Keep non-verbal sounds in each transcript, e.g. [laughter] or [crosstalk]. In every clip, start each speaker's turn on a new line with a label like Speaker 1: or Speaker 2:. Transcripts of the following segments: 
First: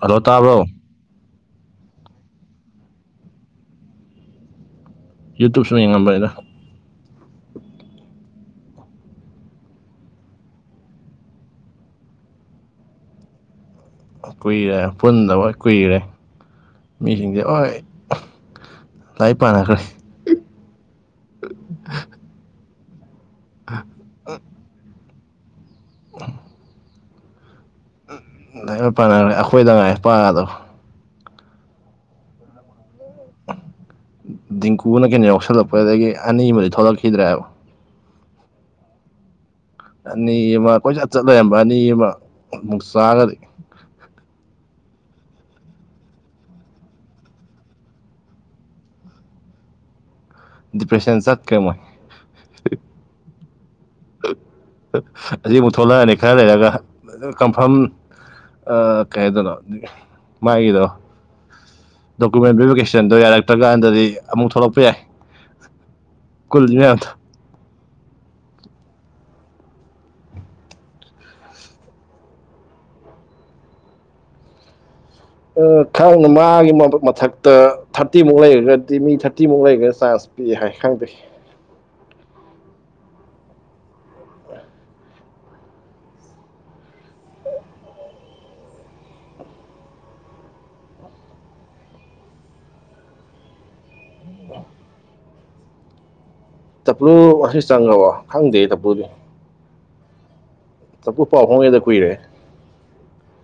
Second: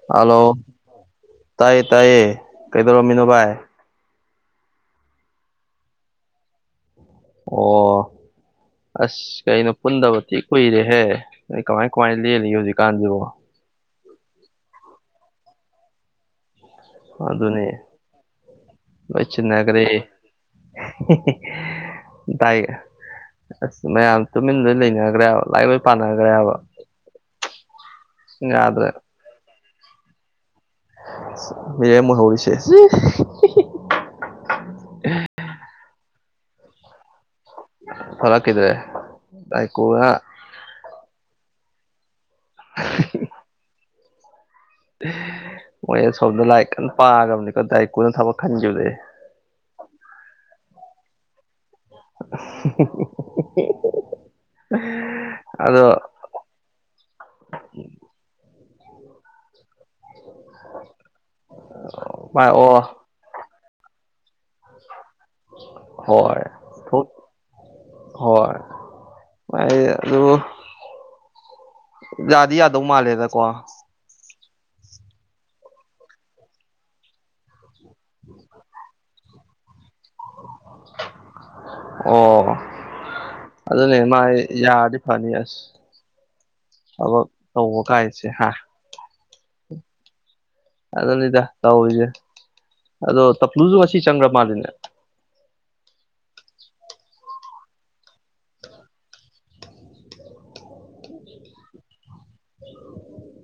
Speaker 1: hello
Speaker 2: hello
Speaker 1: ꯇꯥꯕ꯭ꯔꯣ
Speaker 2: ꯇꯥꯏꯌꯦ ꯇꯥꯏꯌꯦ ꯀꯩꯗꯧꯔꯝꯃꯤꯅꯣ ꯚꯥꯏ
Speaker 1: ꯌꯨ ꯇꯨ ꯁꯨꯝ ꯌꯦꯉꯝꯕꯅꯤꯗ
Speaker 2: ꯑꯣ ꯑꯁ ꯀꯩꯅꯣ ꯄꯨꯟꯗꯕ ꯊꯤ ꯀꯨꯏꯔꯦꯍꯦ ꯑꯩ ꯀꯃꯥꯏ ꯀꯃꯥꯏꯅ ꯂꯦꯜꯂꯤꯒꯦ ꯍꯧꯖꯤꯛꯀꯥꯟꯁꯤꯕꯣ
Speaker 1: ꯀꯨꯏꯔꯦ ꯄꯨꯟꯗꯕ ꯀꯨꯏꯔꯦ ꯃꯤꯁꯤꯡꯁꯦ
Speaker 2: ꯑꯗꯨꯅꯤ
Speaker 1: ꯍꯣꯏ ꯂꯥꯏꯛ ꯄꯥꯟꯅꯈ꯭ꯔꯦ
Speaker 2: ꯍꯤ ꯍꯤ ꯗꯥꯏ ꯑꯁ ꯃꯌꯥꯝ ꯇꯨꯃꯤꯟ ꯂꯣꯏ ꯂꯩꯅꯈ꯭ꯔꯦꯕ ꯂꯥꯏ ꯂꯣꯏ ꯄꯥꯟꯅꯈ꯭ꯔꯦꯕ
Speaker 1: ꯂꯣꯏ ꯄꯥꯟꯅꯈ꯭ꯔꯦ ꯑꯩꯈꯣꯏꯗ ꯉꯥꯏ ꯄꯥꯗꯣ
Speaker 2: ꯍ ꯍꯧꯁꯦ ꯁꯤ꯭ꯐ [unintelligible]
Speaker 1: ꯗꯤꯡꯀꯨꯅ ꯀꯩꯅꯣ ꯌꯥꯎꯁꯜꯂꯛꯄꯗꯒꯤ ꯑꯅꯤ ꯑꯃꯗꯤ ꯊꯣꯛꯂꯛꯈꯤꯗ꯭ꯔꯦꯕ
Speaker 2: ꯐꯂ ꯀꯩꯗ꯭ꯧꯔꯦ ꯑꯥꯏ ꯀꯣ
Speaker 1: ꯑꯅꯤ ꯑꯃ ꯀꯣꯏꯆꯠ ꯆꯠ ꯂꯩꯔꯝꯕ ꯑꯅꯤ ꯑꯃ ꯑꯃꯨꯛ ꯆꯥꯔꯒꯗꯤ
Speaker 2: ꯑꫭ ꯑꯦꯁ ꯍꫭꯝꯗ ꯂꯥꯏꯔꯤꯛ ꯀꯟꯅ ꯄꯥꯔꯝꯅꯤꯀꯣ ꯗꯥꯏ ꯀꯨꯅ ꯊꯕꯛ ꯈꯟꯈꯤꯕꯗꯩ
Speaker 1: ꯗꯤꯄ꯭ꯔꯦꯁꯟ ꯆꯠ ꯈꯌꯦ ꯝꯣꯏ
Speaker 2: [unintelligible]
Speaker 1: ꯑꯁꯤꯕꯨꯛ
Speaker 2: ꯑꯗꯣ
Speaker 1: ꯊꯣꯛꯂꯛꯑꯅꯤ ꯈꯔ ꯂꯩꯔꯒ ꯀꯝꯐꯥꯝ ꯀꯩꯗꯅꯣ ꯃꯥꯏꯒꯤꯗꯣ
Speaker 2: ꯚꯥꯏ
Speaker 1: ꯗꯣꯀꯨꯃꯦꯟ
Speaker 2: ꯑꯣ
Speaker 1: ꯚꯦꯔꯤꯐꯤꯀꯦꯁꯟꯗꯣ ꯌꯥꯔꯛꯇ꯭ꯔꯀꯥꯟꯗꯗꯤ ꯑꯃꯨꯛ ꯊꯣꯛꯂꯛꯄ ꯌꯥꯏ
Speaker 2: ꯍꯣꯏ
Speaker 1: ꯀꯨꯜꯂꯤ
Speaker 2: ꯊ
Speaker 1: ꯃꯌꯥꯝꯗꯣ
Speaker 2: ꯍꯣꯏ ꯃ ꯑꯗꯨ ꯌꯥꯗꯤ ꯌꯥꯗꯧ ꯃꯥꯜꯂꯦꯗꯀꯣ
Speaker 1: ꯈꯪꯅ ꯃꯥꯒꯤ ꯃꯊꯛꯇ ꯊꯥꯔꯇꯤꯃꯨꯛ ꯂꯩꯔꯒꯗꯤ ꯃꯤ ꯊꯥꯔꯇꯤꯃꯨꯛ ꯂꯩꯈ꯭ꯔ ꯆꯥꯟꯁ ꯍꯥꯏ ꯈꯪꯗ꯭ꯔꯦ
Speaker 2: ꯑꯣ ꯑꯗꯨꯅꯦ ꯃꯥꯥꯏ ꯌꯥꯔꯗꯤ ꯐꯅꯤ ꯑꯁ ꯊꯕꯛ ꯇꯧꯕ ꯀꯥꯏꯁꯦ ꯍꯥ ꯑꯗꯨꯅꯤꯗ ꯇꯧꯔꯤꯁꯦ ꯑꯗꯣ ꯇꯞꯂꯨꯁꯨ ꯉꯁꯤ ꯆꯪꯈ꯭ꯔ ꯃꯥꯜꯂꯤꯅꯦ
Speaker 1: ꯇꯞꯂꯨ ꯉꯁꯤ ꯆꯪꯉꯕꯣ ꯈꯪꯗꯦ ꯇꯞꯄꯨꯗꯤ ꯁꯕꯨ ꯄꯥꯎꯣꯡ ꯌꯦꯗ ꯀꯏꯔꯦ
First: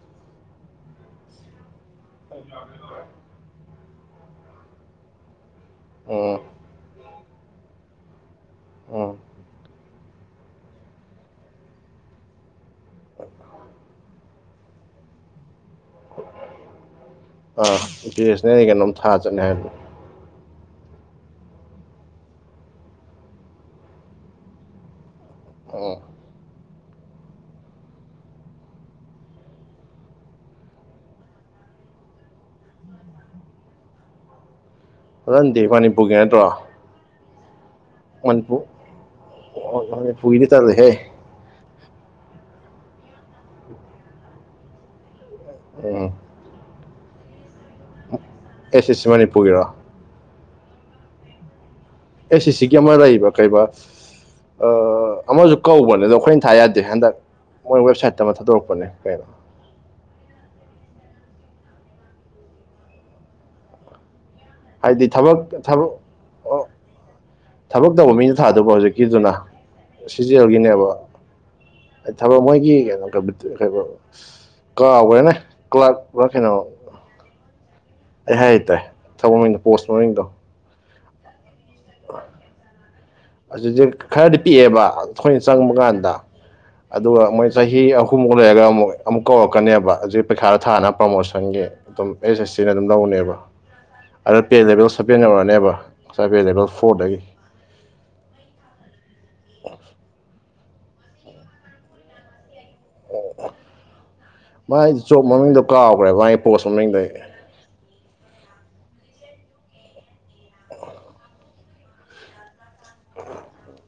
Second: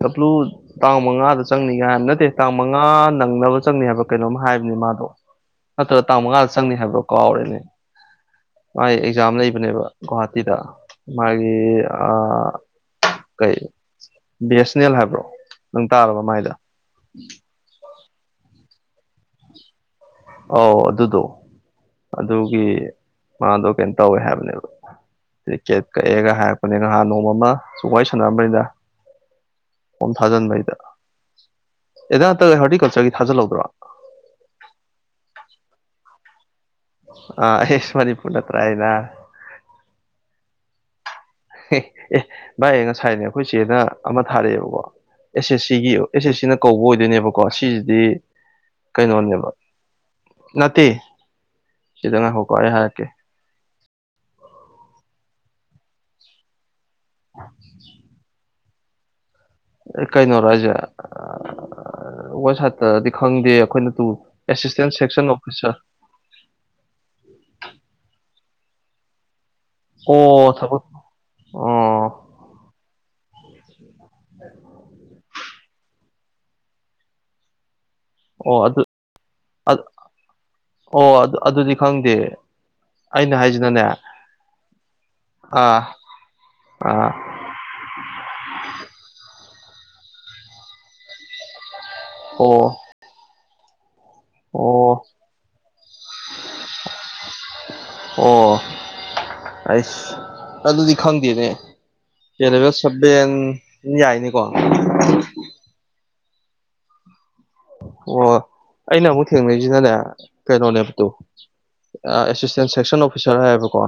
Speaker 2: ꯀꯄꯂꯨꯠ ꯇꯥꯡ ꯃꯉꯥꯗ ꯆꯪꯅꯤ ꯀꯥꯏ ꯍꯥꯏꯕ ꯅꯠꯇꯦ ꯇꯥꯡ ꯃꯉꯥ ꯅꯪꯅꯕ ꯆꯪꯅꯤ ꯍꯥꯏꯕ ꯀꯩꯅꯣꯝ ꯍꯥꯏꯕꯅꯤ ꯃꯥꯗꯣ ꯅꯠꯇ꯭ꯔꯒ ꯇꯥꯡ
Speaker 1: ꯎꯝ
Speaker 2: ꯃꯉꯥꯗ ꯆꯪꯅꯤ ꯍꯥꯏꯕ꯭ꯔꯣ ꯀꯥꯎꯔꯦꯅꯦ ꯃꯥꯒꯤ
Speaker 1: ꯎꯝ
Speaker 2: ꯑꯦꯛꯖꯥꯝ ꯂꯩꯕꯅꯦꯕ ꯒꯍꯥꯇꯤꯗ ꯃꯥꯒꯤ ꯀꯩ ꯕꯤ ꯑꯦꯁ ꯑꯦꯟ ꯑꯦꯜ ꯍꯥꯏꯕ꯭ꯔꯣ ꯅꯪ ꯇꯥꯔꯕ ꯃꯥꯏꯗꫭ
Speaker 1: ꯑꯥ ꯏꯟꯇꯔꯅꯦꯁꯅꯦꯜꯒꯤ ꯀꯩꯅꯣꯝ ꯊꯥ ꯆꯠꯅꯤ ꯍꯥꯏꯕꯅꯦ
Speaker 2: ꯑꯧ ꯑꯗꯨꯗꯣ ꯑꯗꯨꯒꯤ ꯃꯥꯗꯣ ꯀꯩꯅꯣ ꯇꯧꯋꯦ ꯍꯥꯏꯕꯅꯦꯕ ꯔꯤꯖꯦꯠ
Speaker 1: ꯎꯝ
Speaker 2: ꯀꯛꯑꯦꯒ ꯍꯥꯏ ꯐꯅꯦ ꯉꯍꯥꯟ ꯅꯣꯡꯃ ꯑꯃ ꯁꯨꯝ ꯋꯥꯔꯤ ꯁꯥꯟꯅꯝꯕꯅꯤꯅ ꯐꯣꯝ ꯊꯥꯖꯤꯟꯕꯩꯗ ꯑꯦꯗ ꯅꯠꯇ ꯍꯔꯇꯤꯀꯜꯆꯔꯒꯤ ꯊꯖꯜꯍꯧꯗ꯭ꯔꯣ [unintelligible]
Speaker 1: [unintelligible] ꯃꯅꯤꯄꯨꯔꯒꯤ ꯅꯠꯇ꯭ꯔꯣ
Speaker 2: ꯑ ꯍꯦꯁ ꯃꯅꯤꯄꯨꯔꯗ ꯀ꯭ꯔꯥꯏꯅ
Speaker 1: ꯑꯣꯅꯦ ꯄꯨꯏꯅꯤ ꯇꯔꯗ ꯍꯦ
Speaker 2: ꯑꯦ ꯑꯦ ꯚꯥꯏ ꯉꯁꯥꯏꯅꯦ ꯑꯩꯈꯣꯏ ꯆꯦꯗ ꯑꯃ ꯊꯥꯔꯛꯑꯦꯕꯀꯣ ꯑꯦꯁ ꯑꯦꯁ ꯁꯤꯒꯤ ꯑꯦꯁ
Speaker 1: ꯎꯝ
Speaker 2: ꯑꯦꯁ ꯁꯤꯅ ꯀꯧꯕ ꯑꯣꯏꯗꯣꯏꯅꯦꯕꯀꯣ ꯁꯤꯖꯤꯗꯤ
Speaker 1: ꯑꯦꯁ ꯑꯦꯁ ꯁꯤ
Speaker 2: ꯀꯩꯅꯣꯅꯦꯕ
Speaker 1: ꯃꯅꯤꯄꯨꯔꯒꯤꯔꯣ
Speaker 2: ꯅꯠꯇꯦ ꯁꯤꯗ
Speaker 1: ꯑꯦ
Speaker 2: ꯉꯥꯏꯈꯣꯀꯣ ꯑꯩ
Speaker 1: ꯁꯤꯁꯤꯒꯤ ꯑꯃ
Speaker 2: ꯍꯥꯏꯔꯛꯀꯦ
Speaker 1: ꯂꯩꯕ ꯀꯩꯕꯥ ꯑꯃꯁꯨ ꯀꯧꯕꯅꯦ ꯑꯗꯣ ꯑꯩꯈꯣꯏꯅ ꯥ ꯌꯥꯗꯦ ꯍꯟꯗꯛ ꯃꯣꯏ ꯋꯦꯕꯁꯥꯏꯠꯇ ꯑꯃ ꯊꯥꯗꯣꯔꯛꯄꯅꯦ ꯀꯩꯅꯣ
Speaker 2: ꯀꯩꯅꯣꯔꯣ ꯍꯥꯏꯁꯦ ꯋꯥꯁꯥꯏꯠꯇꯗꯤ ꯈꯪꯗꯦ ꯑꯩꯈꯣꯏꯅ ꯇꯨ ꯑꯦꯁꯤꯁꯇꯦꯟ
Speaker 1: ꯍꯥꯏꯗꯤ
Speaker 2: ꯁꯦꯛꯁꯟ
Speaker 1: ꯊꯕꯛ
Speaker 2: ꯑꯣꯐꯤꯁꯥꯔ
Speaker 1: ꯊꯕꯛ ꯇꯧꯕ ꯃꯤꯅ ꯊꯥꯗꯕ ꯍꯧꯖꯤꯛꯀꯤꯗꯨꯅ ꯁꯤꯖꯤꯑꯦꯜ
Speaker 2: ꯑꯣ ꯊꯕꯛ
Speaker 1: ꯒꯤꯅꯦꯕ
Speaker 2: ꯑꯣ
Speaker 1: ꯊꯕꯛ ꯃꯣꯏꯒꯤ ꯀꯝꯄꯤꯇꯤ ꯀꯩꯍꯥꯏꯕ ꯀꯥꯈ꯭ꯔꯦꯅꯦ ꯀ꯭ꯂꯥꯛꯅꯣ ꯑꯩ ꯍꯥꯏ
Speaker 2: ꯑꯣ ꯑꯗꯨ
Speaker 1: ꯍꯥꯏꯇꯥꯔꯦ ꯊꯕꯛ ꯃꯗꯣ ꯄꯣꯁ ꯃꯃꯤꯡꯗꯣ
Speaker 2: ꯑꯣ ꯑꯗꯨ ꯑꯗꯨꯗꯤ ꯈꯪꯗꯦ ꯑꯩꯅ ꯍꯥꯏꯁꯤꯅꯅꯦ
Speaker 1: ꯍꯧꯁꯦ ꯈꯔꯗꯤ ꯄꯤꯛꯑꯦꯕ ꯑꯩꯈꯣꯏꯅ ꯆꯪꯕ
Speaker 2: ꯑꯥ
Speaker 1: ꯀꯥꯟꯗ ꯑꯗꯨꯒ
Speaker 2: ꯑꯥ
Speaker 1: ꯃꯣꯏ ꯆꯍꯤ ꯑꯍꯨꯝꯃꯨꯛ ꯂꯩꯔꯒ ꯑꯃꯨꯛ ꯑꯃꯨꯛ ꯀꯧꯔꯛꯀꯅꯦꯕ ꯍꯧꯖꯤꯛ ꯄꯩꯈꯥꯗ ꯊꯥꯅ ꯄ꯭ꯔꯣꯃꯣꯁꯟꯒꯤ ꯑꯗꯨꯝ ꯑꯦꯁ ꯑꯦꯁ ꯁꯤꯅ
Speaker 2: ꯑꯣ
Speaker 1: ꯑꯗꯨꯝ ꯂꯧꯅꯦꯕ ꯑꯗꯣ ꯄꯦ ꯂꯦꯕꯦꯜ
Speaker 2: ꯑꯣ
Speaker 1: ꯁꯕꯦꯟ ꯌꯧꯔꯅꯦꯕ ꯉꯁꯥꯏ ꯄꯦ ꯂꯦꯕꯦꯜ ꯐꯣꯔꯗꯒꯤ
Speaker 2: ꯑꯣ ꯑꯩꯁ ꯑꯗꯨꯗꯤ ꯈꯪꯗꯦꯅꯦ ꯑꯦꯂꯦꯕꯦꯜ ꯁꯕꯚꯦꯟ ꯌꯥꯏꯅꯦꯀꯣ
Speaker 1: ꯃꯥ ꯖꯣꯞ ꯃꯃꯤꯡꯗꯣ ꯀꯥꯎꯈ꯭ꯔꯦ ꯃꯥꯒꯤ ꯄꯣꯁ ꯃꯃꯤꯡꯗꯣ ꯑꯩ
Speaker 2: ꯑꯣ ꯑꯩꯅ ꯑꯃꯨꯛ ꯊꯦꯡꯅꯔꯤꯁꯤꯅꯅꯦ ꯀꯩꯅꯣꯅꯦꯕ ꯇꯨ ꯑꯦꯁꯤꯁꯇꯦꯟ ꯁꯦꯛꯁꯟ ꯑꯣꯐꯤꯁꯔ ꯍꯥꯏꯌꯦꯕꯀꯣ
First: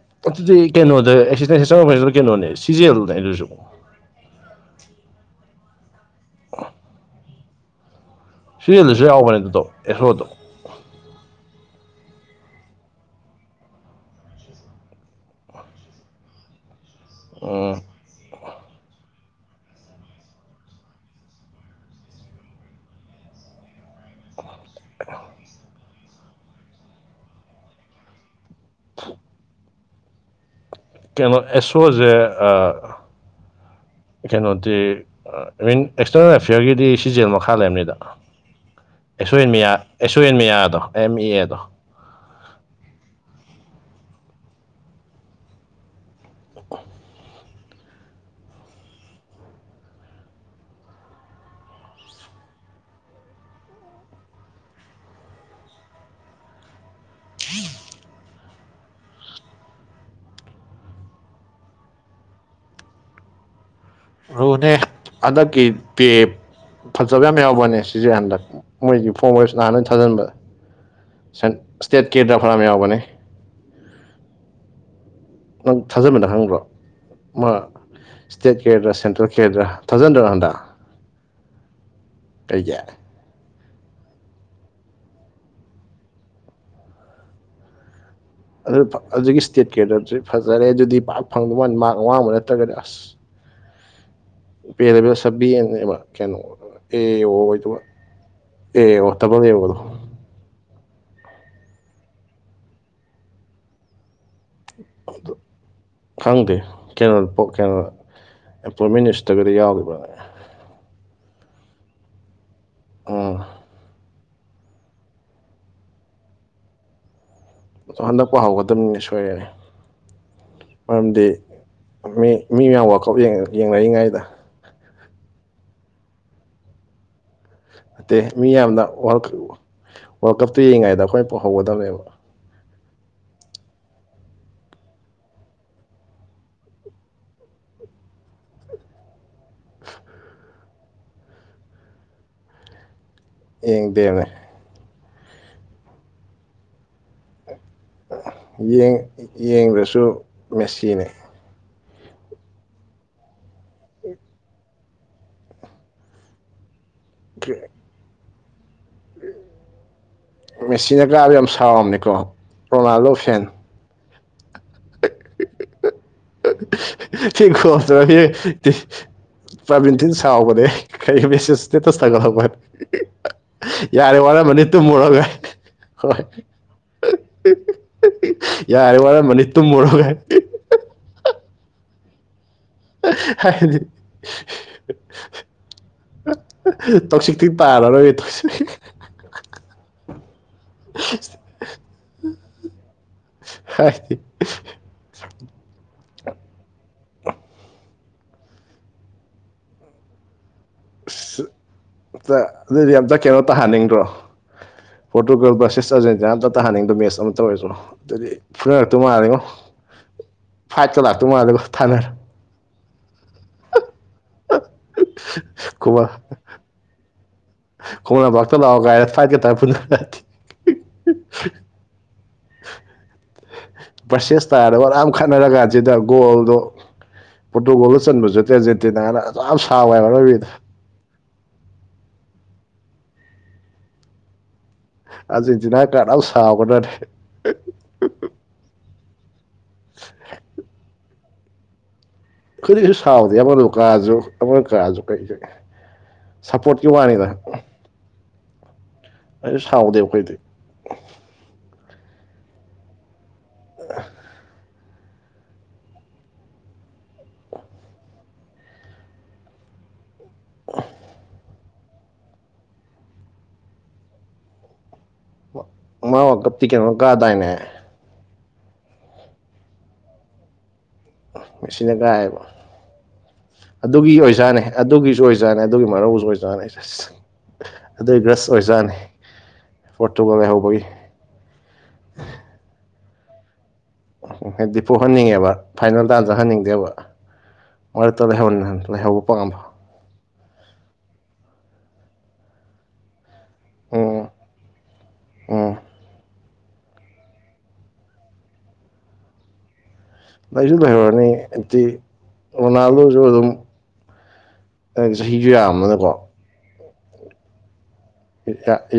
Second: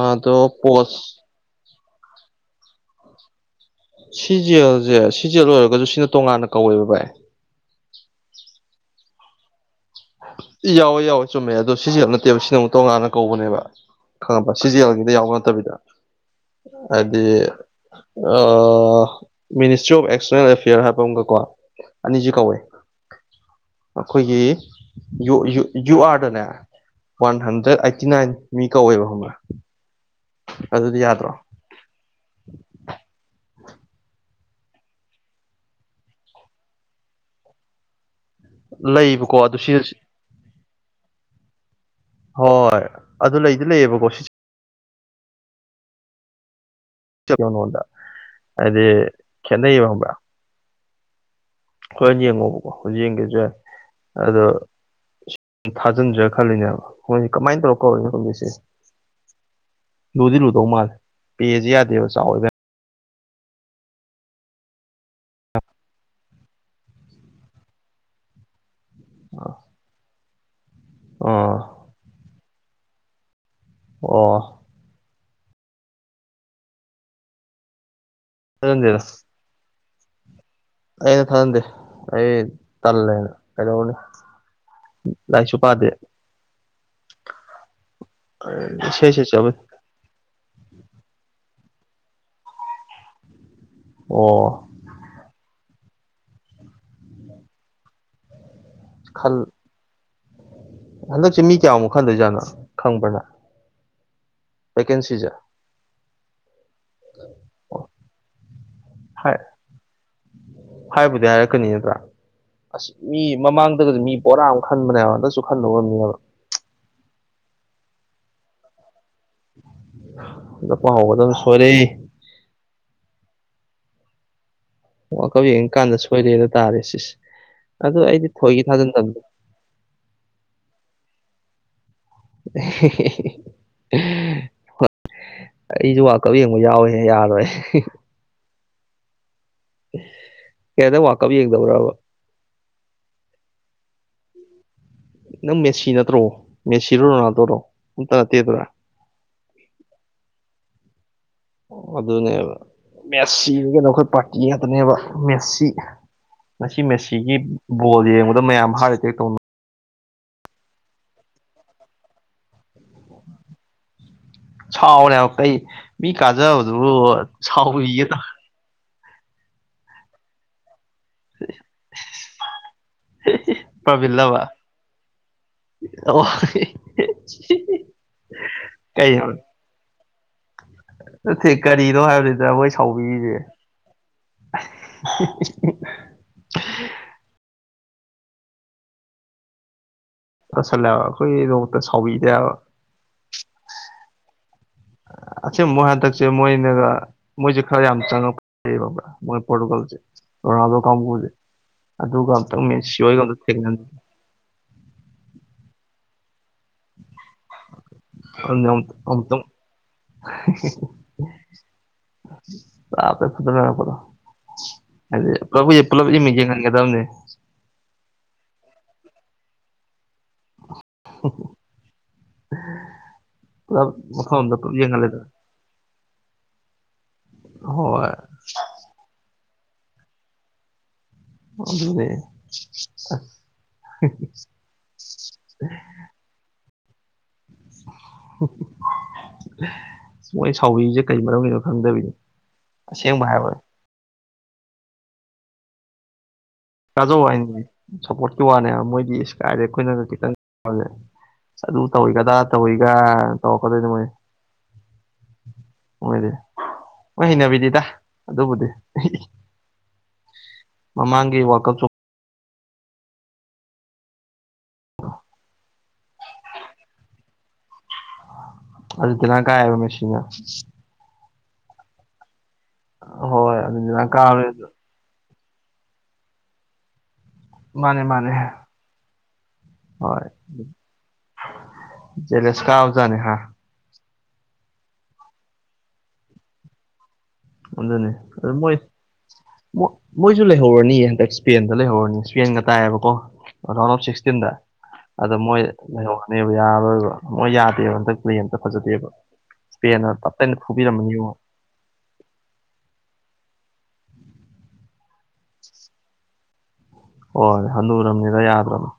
Speaker 2: ꯑꯗꯣ
Speaker 1: ꯑꯗꯨꯗꯤ
Speaker 2: ꯄꯣꯁ
Speaker 1: ꯀꯩꯅꯣꯗ ꯑꯦꯛꯁꯤꯗꯦꯟꯁꯦ ꯑꫭꯐꯤꯁꯅ ꯀꯩꯅꫭꯅꯦ ꯁꯤꯖꯤꯑꯦꯜꯅꯦ ꯑꯗꯨꯁꯨ
Speaker 2: ꯁꯤꯖꯦꯜꯁꯦ ꯁꯤꯖꯦꯜ ꯑꯣꯏꯔꯒꯁꯨ ꯁꯤꯅ ꯇꯣꯉꯥꯟꯅ ꯀꯧꯋꯦꯕ ꯚꯥꯏ
Speaker 1: ꯁꯤꯔꯦꯜꯗꯨꯁꯨ ꯌꯥꯎꯕꯅꯦ ꯑꯗꯨꯗꯣ ꯑꯦꯐꯂꫭꯗꯣ
Speaker 2: ꯌꯥꯎꯋꯦ ꯌꯥꯎꯋꯦ ꯆꯨꯝꯃꯦ ꯑꯗꯣ ꯁꯤꯖꯤꯑꯦꯜ ꯅꯠꯇꯦꯕ ꯁꯤꯅ ꯑꯃꯨꯛ ꯇꯣꯉꯥꯟꯅ ꯀꯧꯕꯅꯦꯕ ꯈꯪꯉꯕ ꯁꯤꯖꯤꯑꯦꯜ ꯒꯤꯗ ꯌꯥꯎꯕ ꯅꯠꯇꯕꯤꯗ ꯍꯥꯏꯗꯤ
Speaker 1: ꯎꯝ
Speaker 2: ꯃꯤꯅꯤꯁꯇ꯭ꯔꯤ ꯑꯣꯐ ꯑꯦꯛꯁꯇꯔꯅꯦꯜ ꯑꯦꯐꯤꯌꯔ ꯍꯥꯏꯕ ꯑꯃꯒꯀꯣ ꯑꯅꯤꯁꯤ ꯀꯧꯋꯏ ꯑꯩꯈꯣꯏꯒꯤ ꯌꯨ ꯌꯨ ꯌꯨꯑꯥꯔꯗꯅꯦ ꯋꯥꯟ ꯍꯟꯗ꯭ꯔꯦꯠ ꯑꯥꯏꯠꯇꯤ ꯅꯥꯏꯟ ꯃꯤ ꯀꯧꯋꯦꯕ ꯈꯪꯕ꯭ꯔ ꯑꯗꯨꯗꯤ ꯌꯥꯗ꯭ꯔꯣ
Speaker 1: ꯑꯦꯁꯨꯁꯦ ꯀꯩꯅꯣꯗꯤ ꯏꯚꯟ ꯑꯦꯛꯁꯇꯔꯅꯦꯜ ꯑꯦꯐꯤꯌꯔꯒꯤꯗꯤ ꯁꯤꯖꯦꯜ ꯃꯈꯥ ꯂꯩꯝꯅꯤꯗ
Speaker 2: ꯂꯩꯕꯀꯣ ꯑꯗꯨ
Speaker 1: ꯑꯩꯁꯣꯏꯟꯌꯥ
Speaker 2: ꯁꯤ
Speaker 1: ꯑꯩꯁꯣꯏꯟ ꯃꯤꯌꯥꯗꯣ ꯑꯦꯝ ꯏ ꯑꯦꯗꯣ
Speaker 2: ꯍꯣꯏ ꯑꯗꯨ ꯂꯩꯗꯤ ꯂꯩꯌꯦꯕꯀꯣ ꯁꯤ ꯉꯣꯟꯗ ꯍꯥꯏꯗꯤ ꯈꯦꯠꯅꯩꯌꯦꯕ ꯈꯪꯕ꯭ꯔꯥ ꯍꯣꯔ ꯌꯦꯡꯉꯣꯕꯀꯣ ꯍꯧꯖꯤꯛ ꯌꯦꯡꯒꯦꯁꯨ ꯌꯥꯏ ꯑꯗꯣ ꯊꯥꯖꯤꯟꯖꯤꯔ ꯈꯜꯂꯤꯅꯦꯕ ꯃꯣꯏꯒꯤ ꯀꯃꯥꯏꯟ ꯇꯧꯔ ꯀꯧꯔꯤꯅꫭ ꯈꯪꯗꯦ ꯁꯦ ꯂꯨꯗꯤ ꯂꯨꯗꯧ ꯃꯥꯜꯂꯦ ꯄꯦꯁ ꯌꯥꯗꯦꯕ ꯆꯥꯎꯌꯦꯕ
Speaker 1: ꯔꯣꯅꯦ ꯍꯟꯗꯛꯀꯤ ꯄꯦ ꯐꯖꯕ ꯌꯥꯝ ꯌꯥꯎꯕꯅꯦ ꯁꯤꯁꯦ ꯍꯟꯗꯛ ꯃꯣꯏꯒꯤ ꯐꯣꯔꯝ ꯋꯦꯁ ꯂꯥꯟ ꯍꯥꯟꯅ ꯊꯥꯖꯤꯟꯕ ꯁꯦꯟ
Speaker 2: ꯑꯥ
Speaker 1: ꯁꯇꯦꯠ ꯀꯦ ꯗꯐ꯭ꯔꯥꯝ ꯌꯥꯎꯕꯅꯦ
Speaker 2: ꯑꯣ
Speaker 1: ꯅꯪ ꯊꯥꯖꯕꯗ ꯍꯪꯕ꯭ꯔꯣ ꯃꯥ ꯏꯁꯇꯦꯠꯀꯤꯗ꯭ꯔꯥ
Speaker 2: ꯊꯥꯖꯟꯗꯦꯗ
Speaker 1: ꯁꯦꯟꯇ꯭ꯔꯦꯜ ꯑꯣꯀꯦꯗ꯭ꯔꯥ ꯊꯥꯖꯟꯗ꯭ꯔꯣ ꯍꯟꯗ
Speaker 2: ꯑꯩꯅ ꯊꯥꯟꯗꯦ ꯑꯩ ꯇꯜꯂꯦꯅ ꯀꯩꯗꯧꯔꯨꯅꯤ ꯂꯥꯏꯁꯨ ꯄꯥꯗꯦ
Speaker 1: ꯑꯗꯨ
Speaker 2: ꯁꯦ ꯁꯦ
Speaker 1: ꯑꯗꯨꯒꯤ
Speaker 2: ꯆꯠꯂꯨꯏ
Speaker 1: ꯏꯁꯇꯦꯠ ꯀꯩꯗꯁꯨ ꯐꯖꯔꯦ ꯑꯗꯨꯗꯤ ꯄꯥꯛꯔ ꯐꯪꯗꯧ ꯃꯥꯅꯤ ꯃꯥꯛ ꯑꯋꯥꯡꯕ ꯅꯠꯇ꯭ꯔꯒꯗꯤ ꯑꯁ [unintelligible]
Speaker 2: ꯑꯣ
Speaker 1: ꯄꯦꯗꯕꯤ ꯁꯕꯤꯅꯦꯕ ꯀꯩꯅꯣ ꯑꯦ ꯑꯣꯗꯨ ꯑꯦ
Speaker 2: ꯈꯜ
Speaker 1: ꯑꯣꯠꯇꯃꯗ ꯌꯅꯣ
Speaker 2: ꯍꯟꯗꯛꯁꯦ ꯃꯤ ꯀꯌꯥꯃꯨꯛ ꯈꯟꯗꯣꯏꯖꯥꯠꯅꯣ ꯈꯪꯕ꯭ꯔ ꯅꯪ ꯕꯦꯀꯦꯟꯁꯤꯖ
Speaker 1: ꯈꯪꯗꯦ ꯀꯩꯅꯣ ꯀꯩꯅꯣ
Speaker 2: ꯑꯣ
Speaker 1: ꯑꯦꯄꯣꯏꯟꯃꯦꯟ
Speaker 2: ꯍꯥꯏ
Speaker 1: ꯏꯁꯇꯒꯗꯤ ꯌꯥꯎꯔꯤꯕꯅꯦ
Speaker 2: ꯍꯥꯏꯕꯨꯗꯤ ꯍꯥꯏꯔꯛꯀꯅꯤ ꯅꯠꯇ꯭ꯔꯥ ꯑꯁ ꯃꯤ
Speaker 1: ꯎꯝ
Speaker 2: ꯃꯃꯥꯡꯗꯒꯗꯤ ꯃꯤ ꯄꯣꯔꯥ ꯑꯃ ꯈꯟꯕꯅꯦ ꯍꯟꯗꯛꯁꯨ ꯈꯟꯗꯣ ꯑꯣꯏꯔꯝꯅꯤ ꯍꯥꯏꯕ
Speaker 1: ꯏꯊꯟꯗ ꯄꯍꯧꯒꯗꯕꯅꯤ ꯁꯣꯏꯔꯅꯤ
Speaker 2: ꯍꯟꯗꯛ
Speaker 1: ꯃꯔꯝꯗꯤ
Speaker 2: ꯍꯧꯒꯗꯕ ꯁꯣꯏꯔꯦ
Speaker 1: ꯃꯤ ꯃꯤ ꯃꯌꯥꯝ ꯋꯥꯛꯑꯥꯎꯠ ꯌꯦꯡꯅꯔꯤꯉꯩꯗ
Speaker 2: ꯋꯥꯀꯜ ꯌꯦꯡꯉꯀꯥꯟꯗ ꯁꯣꯏꯔꯦꯗ ꯇꯥꯔꯦ ꯁꯤꯁꯦ ꯑꯗꯨ
Speaker 1: ꯑꯠꯇꯦ
Speaker 2: ꯑꯩꯗꯤ
Speaker 1: ꯃꯤ
Speaker 2: ꯊꯣꯏꯒꯤ
Speaker 1: ꯌꯥꯝꯅ
Speaker 2: ꯊꯥꯖꯟꯗꯕꯅꯤ
Speaker 1: ꯋꯥꯔꯜ ꯋꯥꯔꯜ ꯀꯞꯇꯨ ꯌꯦꯡꯏꯉꯩꯗ ꯑꯩꯈꯣꯏꯅ ꯍꯧꯒꯗꯕꯅꯦꯕ
Speaker 2: [unintelligible] ꯑꯩꯁꯨ ꯋꯥꯀꯞ ꯌꯦꯡꯕ ꯌꯥꯎꯋꯤ ꯌꯥꯔꯣꯏ ꯕ꯭ꯗꯔ ꯋꯥꯜꯀꯞ ꯌꯦꯡꯗꯕ꯭ꯔꯕ
Speaker 1: ꯌꯦꯡ ꯗꯦꯝꯃꯦ
Speaker 2: ꯅꯪ ꯃꯦꯁꯤ ꯅꯠꯇ꯭ꯔꯣ ꯃꯦꯁꯤꯔꯣ ꯔꯣꯅꯥꯜꯗꯣꯔꯣ ꯑꯝꯇ ꯅꯠꯇꯦꯗꯅ
Speaker 1: ꯌꯦꯡꯕꯁꯨ ꯃꯦꯁꯤ ꯅꯦ [unintelligible]
Speaker 2: ꯑꯣ ꯑꯗꯨꯅꯦꯕ ꯃꯦꯠꯁꯤꯗꯤ ꯀꯩꯅꯣ ꯑꯩꯈꯣꯏ ꯄꯥꯔꯇꯤ ꯉꯥꯛꯇꯅꯦꯕ ꯃꯦꯠꯁꯤ ꯉꯁꯤ ꯃꯦꯁꯤꯒꯤ ꯕꯣꯜ ꯌꯦꯡꯕꯗ ꯃꯌꯥꯝ ꯍꯥꯔꯠ ꯑꯦꯇꯦꯛ ꯇꯧꯅ
Speaker 1: ꯃꯦꯆꯤꯟꯅ ꯀꯥꯕ ꯌꯥꯝ ꯁꯥꯎꯔꯝꯅꯤꯀꯣ ꯔꯣꯅꯥꯜꯗꯣ ꯐꯦꯟ
Speaker 2: ꯁꯥꯎꯔꯦꯕ ꯀꯩ ꯃꯤ ꯀꯥꯖꯕꯗꯨ ꯁꯥꯎꯕꯤꯒꯦ ꯇ
Speaker 1: ꯄ꯭ꯔꯥꯕꯤꯟꯇꯤꯟ ꯁꯥꯎꯒ [unintelligible] ꯀꯩꯒ ꯃꯦꯁꯦ ꯏꯁꯇꯦꯇꯁ ꯊꯥꯒꯠꯂꯛꯄꯅꯤ ꯌꯥꯔꯦ
Speaker 2: ꯄ꯭ꯔꯕꯤꯜꯂꯕ
Speaker 1: ꯋꯥꯔꯃꯅꯤ ꯇꯨꯝꯃꯨꯔꯒ ꯍꯣꯏ
Speaker 2: ꯑꯣ
Speaker 1: ꯌꯥꯔꯦ
Speaker 2: ꯀꯩ
Speaker 1: ꯋꯥꯔꯦ ꯃꯅꯤ ꯇꯨꯝꯃꯣꯔꯣ
Speaker 2: ꯅꯠꯇꯦ ꯀꯔꯤꯅꯣ ꯍꯥꯏꯕꯅꯤꯗ ꯃꯣꯏ ꯁꯥꯎꯕꯤꯔꯤꯁꯦ
Speaker 1: ꯍꯥꯏꯗꯤ ꯇꯧꯁꯤꯛꯇꯤ ꯇꯥꯔꯔꯣꯏꯌꯦ ꯇꯧꯁꯤ
Speaker 2: ꯇꯁꯜꯂꯦꯕ ꯑꯩꯈꯣꯏ ꯅꯣꯡꯃꯇ ꯁꯥꯎꯕꯤꯗꯦꯕ
Speaker 1: ꯍꯥꯏ
Speaker 2: ꯑꯁ ꯃꯣꯏ ꯍꯟꯗꯛꯁꯦ ꯃꯣꯏꯅꯒ ꯃꯣꯏꯖꯦ ꯈꯔ ꯌꯥꯝ ꯆꯡꯉꯛꯄ ꯐꯩ ꯌꯦꯕ ꯕ꯭ꯔ ꯃꯣꯏ ꯄꯣꯔꯇꯨꯒꯜꯁꯦ ꯔꫭꯅꯥꯗꫭ ꯀꯥꯡꯕꯨꯁꯦ
Speaker 1: ꯑꯁ
Speaker 2: ꯑꯗꯨꯒ ꯑꯃꯝꯇꯪ ꯃꯤ ꯁꯤꯣꯏꯒ ꯑꯝꯇ ꯊꯦꯡꯅꯟꯗ
Speaker 1: ꯄꫭꯔꯇꯨꯒꯜ ꯕꯁꯁꯦꯁ ꯑꯔꯖꯦꯟꯇꯤꯅ ꯑꯝꯇ ꯇꯍꯟꯅꯤꯡꯗꯣ ꯃꯦꯠꯁ ꯑꯃ ꯇꯧꯔꯁꯅꯣ ꯑꯗꯨꯗꯤ ꯐꯨꯅꯔꯛꯇꯣ ꯃꯥꯔꯤꯉꯣ
Speaker 2: ꯑꯃꯨꯛꯇꯪ
Speaker 1: ꯐꯥꯏ ꯆ ꯂꯥꯛ ꯇꯨ ꯃꯥꯗ ꯊꯅ
Speaker 2: ꯐꯄꯣ ꯍꯥꯏꯗꯤ ꯄꯨꯂꯕꯨ ꯄꯨꯂꯞ ꯏꯃ ꯌꯦꯡꯍꯟꯒꯗꯕꯅꯦ [unintelligible]
Speaker 1: ꯈꯣꯡꯅꯄꯥꯛꯇ ꯂꯥꯛꯑꯣ ꯀꯥꯏꯔ ꯐꯥꯏꯠꯀꯇꯥꯏ ꯄꯨꯟꯔꯗꯤ
Speaker 2: [unintelligible] ꯄꯨꯂꯞ ꯃꯐꯝ
Speaker 1: ꯕꯦꯔꯁꯨꯁ
Speaker 2: ꯑꯝꯗ ꯄꯨꯂꯞ
Speaker 1: ꯇꯔꯥꯐꯥꯑꯣ ꯑꯗꯨꯛ ꯌꯥꯝ
Speaker 2: ꯌꯦꯡꯍꯜꯂꯦꯗꯅ
Speaker 1: ꯈꯠꯅꯔꯥ ꯀꯥꯟꯗ [unintelligible] ꯁꯤꯗ ꯒꯣꯜꯗꯣ ꯄꯣꯔꯇꯨꯒꯣꯜꯗ
Speaker 2: ꯍꯣꯏ
Speaker 1: ꯆꯟꯕꯖꯦ ꯑꯔꯖꯦꯟꯇꯤꯅꯥꯅ ꯑꯖꯨꯛ ꯌꯥꯝ ꯁꯥꯎꯋꯦ ꯍꯥꯏꯕ ꯑꯔꫭꯏꯕꯤꯗ
Speaker 2: ꯑꯗꯨ ꯑꯗꯨꯅꯦ [unintelligible]
Speaker 1: ꯑꯔꯁꯤꯟꯇꯤꯅꯥ ꯀꯥꯔꯠ ꯌꯥꯝ ꯁꯥꯎꯕꯅꯅꯦ
Speaker 2: ꯃꯣꯏ ꯁꯥꯎꯕꯤꯁꯦ ꯀꯩ ꯃꯔꯝꯒꯤꯅꯣ ꯈꯪꯗꯕꯤꯅꯣ
Speaker 1: ꯀꯔꯤꯁꯨ ꯁꯥꯎꯗꯦ ꯑꯃ ꯀꯥꯁꯨ ꯑꯃꯅ ꯀꯥꯁꯨ ꯀꯩꯁꯨ ꯁꯞꯄꯣꯔꯠꯀꯤ
Speaker 2: ꯀꯥꯖꯧ
Speaker 1: ꯋꯥꯅꯤꯗ
Speaker 2: ꯍꯥꯏꯅꯤ ꯁꯞꯄꯣꯔꯠꯀꯤ ꯋꯥꯅꯦꯕ ꯃꯣꯏꯗꯤ ꯏꯁꯀꯥꯏꯗꯦ
Speaker 1: ꯑꯩꯁꯨ ꯁꯥꯎꯗꯦ
Speaker 2: ꯑꯩꯈꯣꯏꯅꯒ ꯈꯤꯇꯪ
Speaker 1: ꯑꯩꯈꯣꯏꯗꯤ
Speaker 2: ꯑꯗꯨ ꯇꯧꯋꯤꯒꯗ ꯇꯧꯋꯤꯒ ꯇꯧꯔꯛꯀꯗꯣꯏꯗ ꯃꯣꯏ [unintelligible] [inaudible] ꯃꯣꯏꯗꯤ ꯍꯣꯏ ꯍꯩꯅꯕꯤꯗꯤꯗ ꯑꯗꯨꯕꯨꯗꯤ ꯃꯃꯥꯡꯒꯤ ꯋꯥꯀ ꯆ
Speaker 1: ꯃꯥ ꯋꯤꯔꯂꯗ ꯀꯎꯞ [unintelligible] ꯀꯩꯅꯣꯅꯥ ꯀꯥꯗꯥꯏꯅꯦ
Speaker 2: ꯑꯔꯖꯦꯟꯇꯤꯅ ꯀꯥꯏꯌꯦꯕ ꯃꯦꯁꯤꯅ
Speaker 1: ꯀꯩꯪꯁꯨ
Speaker 2: ꯍꯣꯏ ꯑꯥꯔꯖꯦꯟꯇꯤꯅꯥ
Speaker 1: ꯑꯗꯨꯒꯤ
Speaker 2: ꯀꯥꯕ
Speaker 1: ꯑꯣꯖꯥꯅꯦ ꯑꯗꯨꯒꯤꯁꯨ ꯑꯣꯏꯖꯥꯅꯤ ꯑꯗꯨꯒꯤ ꯃꯔꯧꯁꯨ ꯑꯣꯏꯖꯥꯅꯤ ꯑꯩ
Speaker 2: ꯃꯥꯅꯦ
Speaker 1: ꯑꯗꯨ
Speaker 2: ꯃꯥꯅꯦ
Speaker 1: ꯒ꯭ꯔꯁ ꯑꯣꯏꯕꯖꯥꯠꯅꯤ ꯄꯣꯔꯇꯨꯒꯜ ꯂꯩꯍꯧꯕꯒꯤ
Speaker 2: ꯖꯦꯂꯁ ꯀꯕꯖꯠꯅꯦ ꯍꯥ
Speaker 1: ꯎ ꯗꯤꯄꯨ ꯍꯟꯅꯤꯡꯉꯦꯕ ꯐꯥꯏꯅꯦꯜ ꯇꯥꯟꯖ ꯍꯟꯅꯤꯡꯗꯦꯕ
Speaker 2: ꯑꯗꯨꯅꯤ
Speaker 1: ꯃꯔꯠꯇ
Speaker 2: ꯑꯗꯨ
Speaker 1: ꯂꯩꯍꯧꯅꯤ
Speaker 2: ꯃꯣꯏ
Speaker 1: ꯂꯩꯍꯧꯕ ꯄꯥꯝꯕ
Speaker 2: ꯃꯣꯏꯁꯨ ꯂꯩꯍꯧꯔꯅꯤ ꯍꯟꯗꯛ ꯏꯁꯄꯦꯟꯗ ꯂꯩꯍꯧꯔꯅꯤ ꯏꯁꯄꯦꯟꯒ ꯇꯥꯏꯑꯕꯀꯣ ꯔꯥꯎꯟ ꯑꯣꯐ
Speaker 1: ꯎꯝ
Speaker 2: ꯁꯤꯛꯁꯇꯤꯟꯗ ꯑꯗꯣ ꯃꯣꯏ
Speaker 1: ꯎꯝ
Speaker 2: ꯂꯩꯍꯧ ꯅꯕ ꯌꯥꯔꯣꯏꯕ ꯃꯣꯏ ꯌꯥꯗꯦꯕ ꯍꯟꯗꯛ ꯄ꯭ꯂꯦ ꯑꯇ ꯐꯖꯗꯦꯕ ꯏꯁꯄꯦ
Speaker 1: ꯂꯁꯨ ꯂꯩꯍꯧꯔꯅꯤ ꯑꯛꯇꯤ ꯔꯣꯅꯥꯜꯗꯣꯁꯨ ꯑꯗꯨꯝ ꯆꯍꯤꯁꯨ ꯌꯥꯝꯕꯅꯀꯣ
Speaker 2: ꯍꫭꯜ ꯍꯅꯨꯔꯝꯅꯦ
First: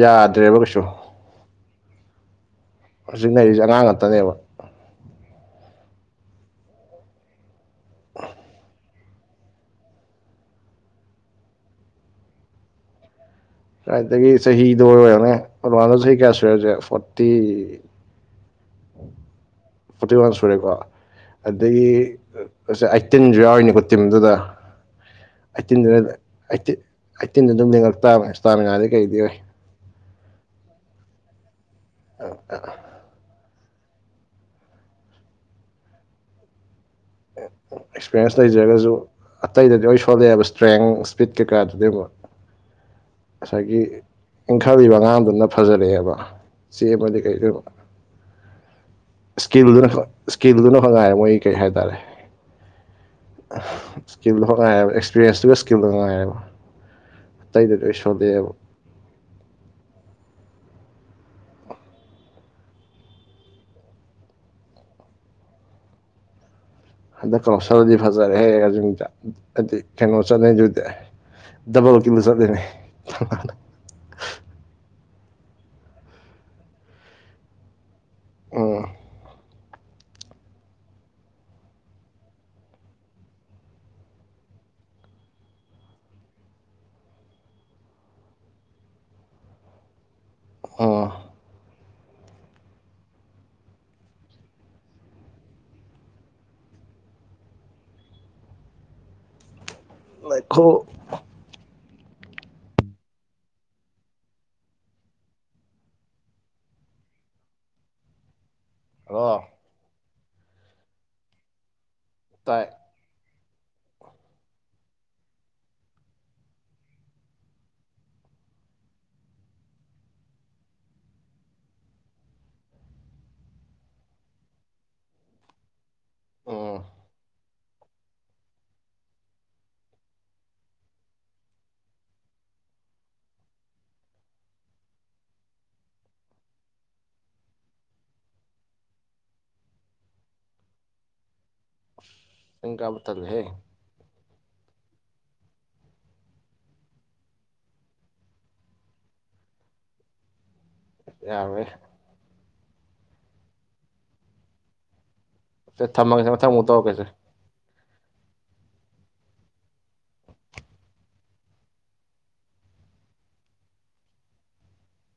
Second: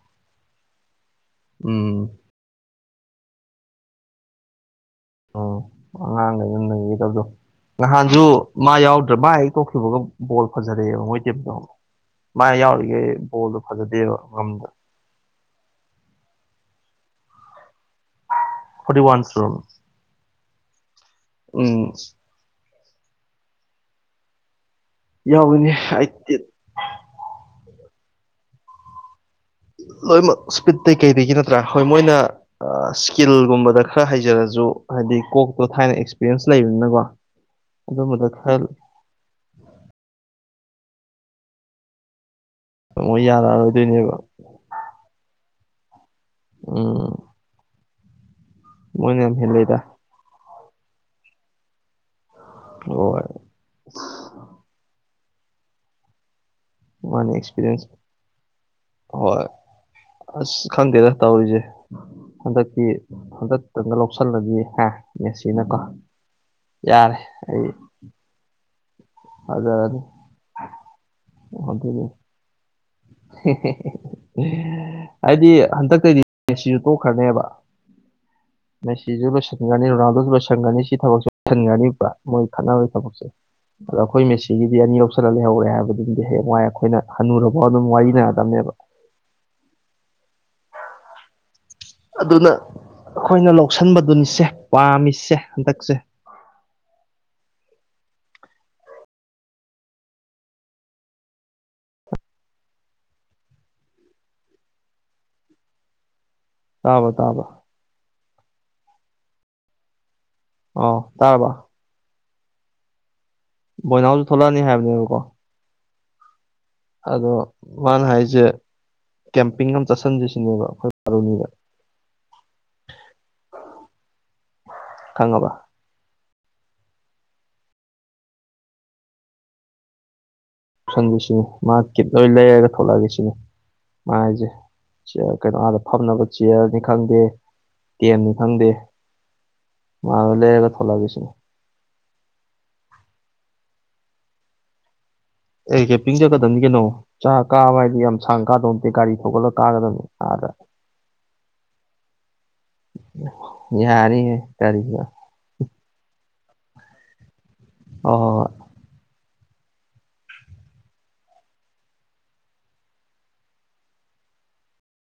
Speaker 1: ꯌꯥꯗ꯭ꯔꯦꯕ ꯀꯩꯁꯨ
Speaker 2: ꯎꯝ
Speaker 1: ꯍꯧꯖꯤꯛ ꯂꯩꯔꯤꯁꯦ ꯑꯉꯥꯡ ꯉꯥꯛꯇꯅꯦꯕ
Speaker 2: ꯎꯝ ꯑꯉꯥꯡꯉ ꯒꯩꯅ ꯅꯩ [unintelligible] ꯒꯗꯕꯗꯣ ꯅꯍꯥꯟꯁꯨ ꯃꯥ ꯌꯥꯎꯗ꯭ꯔ ꯃꯥ ꯍꯦꯛ ꯇꯣꯛꯕꯒ ꯕꯣꯜ ꯐꯖꯔꯛꯑꯦꯕ ꯃꯣꯏ ꯇꯦ ꯃꯥ ꯌꯥꯎꯔꯤꯒꯦꯣꯜꯗ
Speaker 1: ꯈꯋꯥꯏꯗꯒꯤ ꯆꯍꯤꯗꯣ ꯑꯣꯏꯔꯣꯅꯦ ꯑꯗꯨꯃꯥꯟꯗ ꯆꯍꯤ ꯀꯌꯥ ꯁꯨꯔꯁꯦ ꯐꯣꯔꯇꯤ
Speaker 2: ꯐꫭꯔꯇꯤ ꯋꯥꯟ ꯇꯔꯜ
Speaker 1: ꯐꯣꯔꯇꯤ ꯋꯥꯟ ꯁꯨꯔꯦꯀꯣ ꯑꯗꯨꯗꯒꯤ ꯑꯁ‌ꯦ ꯑꯥꯏꯠꯇꯤꯟꯁꯨ ꯌꯥꯎꯔꯤꯅꯤꯀꯣ ꯇꯤꯝꯗꯨꯗ
Speaker 2: ꯌꯥꯎꯏꯅꯦ
Speaker 1: ꯑꯩꯠꯇꯤꯟꯗꯨ
Speaker 2: ꯑꯩ
Speaker 1: ꯑꯩꯠꯇꯤꯟꯗ ꯑꯗꯨꯝ ꯂꯦꯡꯉꯛꯇꯥꯕ ꯏꯁꯇꯥꯃꯤꯅꯗꯩ ꯀꯩꯗꯤ ꯑꯣꯏ [unintelligible]
Speaker 2: ꯂꯣꯏꯅꯃꯛ ꯏꯁꯄꯤꯠꯇꯇꯩ ꯀꯩꯒꯤ ꯅꯠꯇ꯭ꯔꯥ ꯍꯣꯏ ꯃꯣꯏꯅ ꯏꯁꯀꯤꯜꯒꯨꯝꯕꯗ ꯈꯔ ꯍꯩꯖꯔꯁꯨ ꯍꯥꯏꯗꯤ ꯀꯣꯛꯇꯣ ꯊꯥꯏꯅ ꯑꯦꯛꯁꯄꯤꯔꯌꯦꯟꯁ ꯂꯩꯕꯅꯤꯅꯀꯣ ꯑꯗꯨꯝꯕꯗ
Speaker 1: ꯑꯦꯛꯁꯄ꯭ꯔꯤꯌꯦꯟꯁ
Speaker 2: ꯈꯔ
Speaker 1: ꯂꯩꯖꯔꯒꯁꯨ ꯑꯇꯩꯗꯗꯤ ꯂꯣꯏ ꯁꯣꯜꯂꯛꯑꯦꯕ ꯏꯁꯇ꯭ꯔꯦꯡ ꯏꯁꯄꯤꯠ ꯀꯩꯀꯥꯗꯨꯗꯤ ꯑꯃꯨꯛ
Speaker 2: ꯃꯣꯏ
Speaker 1: ꯉꯁꯥꯏꯒꯤ
Speaker 2: ꯌꯥꯔꯛꯑꯔꯣꯏꯗꯣꯏꯅꯦꯕ
Speaker 1: ꯏꯪꯈꯠꯂꯤꯕ ꯑꯉꯥꯡꯗꯨꯅ ꯐꯖꯔꯛꯑꯦꯕ
Speaker 2: ꯎꯝ
Speaker 1: ꯆꯦꯟꯕꯗꯩ ꯀꯔꯤꯗꯩ ꯑꯃꯨꯛ
Speaker 2: ꯃꯣꯏꯅ ꯌꯥꯝ ꯍꯦꯜꯂꯦꯗ
Speaker 1: ꯏꯁꯀꯤꯜꯗꯨꯅ ꯈꯛ ꯏꯁꯀꯤꯜꯗꯨꯅ ꯈꯛ ꯉꯥꯏꯔꯦ ꯃꯣꯏ ꯀꯩ ꯍꯥꯏꯇꯥꯔꯦ
Speaker 2: ꯍ [unintelligible]
Speaker 1: ꯏꯁꯀꯤꯜꯗꯣ ꯈꯛ ꯉꯥꯏꯌꯦꯕ ꯑꯦꯛꯁꯄꯤꯔꯤꯌꯦꯟꯁꯇꯨꯒ ꯏꯁꯀꯤꯜꯗꯣ ꯈꯛ ꯉꯥꯏꯌꯦꯕ
Speaker 2: ꯃꯥꯅꯦ ꯑꯦꯛꯁꯄꯤꯔꯤꯌꯦꯟꯁ
Speaker 1: ꯑꯇꯩꯗꯗꯤꯁꯨ [unintelligible] ꯑꯗꯨꯛꯌꯝ [unintelligible]
Speaker 2: ꯍꯣꯏ ꯑꯁ ꯈꯪꯗ‌ꯦꯗ ꯊꯧꯔꯤꯁ‌ꯦ ꯍꯟꯗꯛꯇꯤ ꯍꯟꯗꯛꯇꯪꯒ ꯂꯧꯁꯤꯜꯂꯗꯤ ꯍꯥ ꯃꯦꯁꯤꯅꯀꯣ ꯌꯥꯔꯦ
Speaker 1: ꯍꯟꯗꯛꯀ
Speaker 2: ꯑꯩ
Speaker 1: ꯂꯧꯁꯜꯂꯗꯤ ꯐꯖꯔꯦ ꯍꯦ ꯑꯔꯖ‌ꯦꯟꯇꯤꯅꯥ ꯑꯗꯨꯗꯤ
Speaker 2: ꯐꯖꯔꯅꯤ
Speaker 1: ꯀꯩꯅꯣ ꯆꯠꯂ‌ꯦ ꯑꯗꯨꯗꯤ ꯗꯕꯜ
Speaker 2: ꯑꯗꯨꯅꯤ
Speaker 1: ꯀꯤꯜꯗ [unintelligible] ꯆꯠꯂꯤꯅꯦ
Speaker 2: ꯍꯥꯏꯗꯤ ꯍꯟꯗꯛꯇꯩꯗꯤ ꯃꯤꯁꯤꯖꯨ ꯇꯣꯛꯈ꯭ꯔꯅꯦꯕ
Speaker 1: ꯎꯝ
Speaker 2: ꯃ‌ꯦꯁꯤꯁꯨ ꯂꯣꯏꯁꯟ ꯁꯟꯅꯤ ꯔꯣꯅꯥꯜꯗꯣꯁ ꯂꯣꯏꯁꯟꯒꯔꯅꯤ ꯁꯤ ꯊꯕꯛꯁ‌ꯦ ꯂꯣꯏꯁꯤꯟꯒꯅꯤꯕ ꯃꯣꯏ ꯈꯠꯅꯕꯒꯤ ꯊꯕꯛꯁꯦ ꯑꯗꯣ ꯑꯩꯈꯣꯏ ꯃꯦꯁꯤꯒꯤꯗꯤ ꯑꯅꯤ ꯂꯧꯁꯜꯂ ꯂꯩꯍꯧꯔꯦ ꯍꯥꯏꯕꯗꯨꯝꯗꯤ ꯍꯌꯦꯡꯋꯥꯏ ꯑꯩꯈꯣꯏꯅ ꯍꯅꯨꯔꯥ ꯑꯗꯨꯝ ꯋꯥꯔꯤꯅꯔꯗꯕꯅꯦꯕ
Speaker 1: ꯑꯣ
Speaker 2: ꯑꯗꯨꯅ ꯑꯩꯈꯣꯏꯅ ꯂꯧꯁꯟꯕꯗꯨꯅꯤꯁꯦ ꯄꯥꯝꯃꯤꯁꯦ ꯍꯟꯗꯛꯁꯦ
Speaker 1: ꯃꯈꯨ [unintelligible]
Speaker 2: ꯇꯥꯕ꯭ꯔꫭ ꯇꯥꯕ꯭ꯔꫭ
Speaker 1: ꯍ‌ꯦꯜꯂꯣ
Speaker 2: ꯑꯣ ꯇꯥꯔ꯭ꯕꫭ
Speaker 1: ꯇꯥꯏ
Speaker 2: ꯕꯣꯏꯅꯥꯎꯁꯨ ꯊꯣꯛꯂꯛꯑꯅꯤ ꯍꯥꯏꯕꯅꯦꯕꯀꯣ ꯑꯗꯣ ꯃꯥꯅ ꯍꯥꯏꯁꯦ ꯀꯦꯝꯄꯤꯡ ꯑꯃ ꯆꯠꯁꯤꯟꯖ‌ꯦ ꯁꯤꯅꯦꯕ ꯑꯩꯈꯣꯏ ꯄꯕꯥꯔꯣꯅꯤꯗ ꯈꯪꯉꯕ
Speaker 1: ꯎꯝ
Speaker 2: ꯁꯟꯕꯤꯁꯤꯅꯤ [unintelligible] ꯃꯥ ꯀꯠ ꯂꯣꯏ ꯂꯩꯔꯒ ꯊꯣꯛꯂꯛꯑꯒꯦ ꯁꯤꯅꯤ ꯃꯥ ꯍꯥꯏꯁꯦ ꯀꯩꯅꯣ ꯑꯗ ꯐꯝꯅꯕ ꯆꯤꯌꯔꯅꯤ ꯈꯪꯗꯦ ꯇ‌ꯦꯟꯅꯤ ꯈꯪꯗꯦ ꯃꯥꯅ ꯂꯩꯔꯒ ꯊꯣꯛꯂꯛꯑꯒ ꯁꯤꯅꯤ
Speaker 1: ꯆꯤꯡ‌ ꯀꯥꯕ ꯇꯟꯂꯤꯍꯦ
Speaker 2: ꯑ‌ꯦ ꯀꯦꯝꯄꯤꯡ ꯆꯠꯀꯗꯕꯅꯤ ꯀꯩꯅꯣ ꯆꯥꯛ ꯀꯥꯕ ꯍꯥꯏꯗꯤ ꯌꯥꯝ ꯁꯥꯡ ꯀꯥꯗꯧ ꯅꯠꯇꯦ ꯒꯥꯔꯤ ꯊꯧꯒꯠꯂꯒ ꯀꯥꯒꯗꯕꯅꯤ ꯑꯗꯥ
Speaker 1: ꯌꯥꯎꯋꯤ
Speaker 2: ꯡꯍꯦ ꯀ꯭ꯔꯤꯕ ꯊꯊꯣꯪꯂꯕꯁꯨꯡꯔꯇ [unintelligible]
Speaker 1: ꯁ‌ꯦ ꯊꯝꯃꯒꯦꯁ‌ꯦ ꯃꯪ ꯊꯪꯪꯃꯨꯛꯧꯔꯦꯁꯦ
Speaker 2: ꯍꯣꯍꯣ [unintelligible]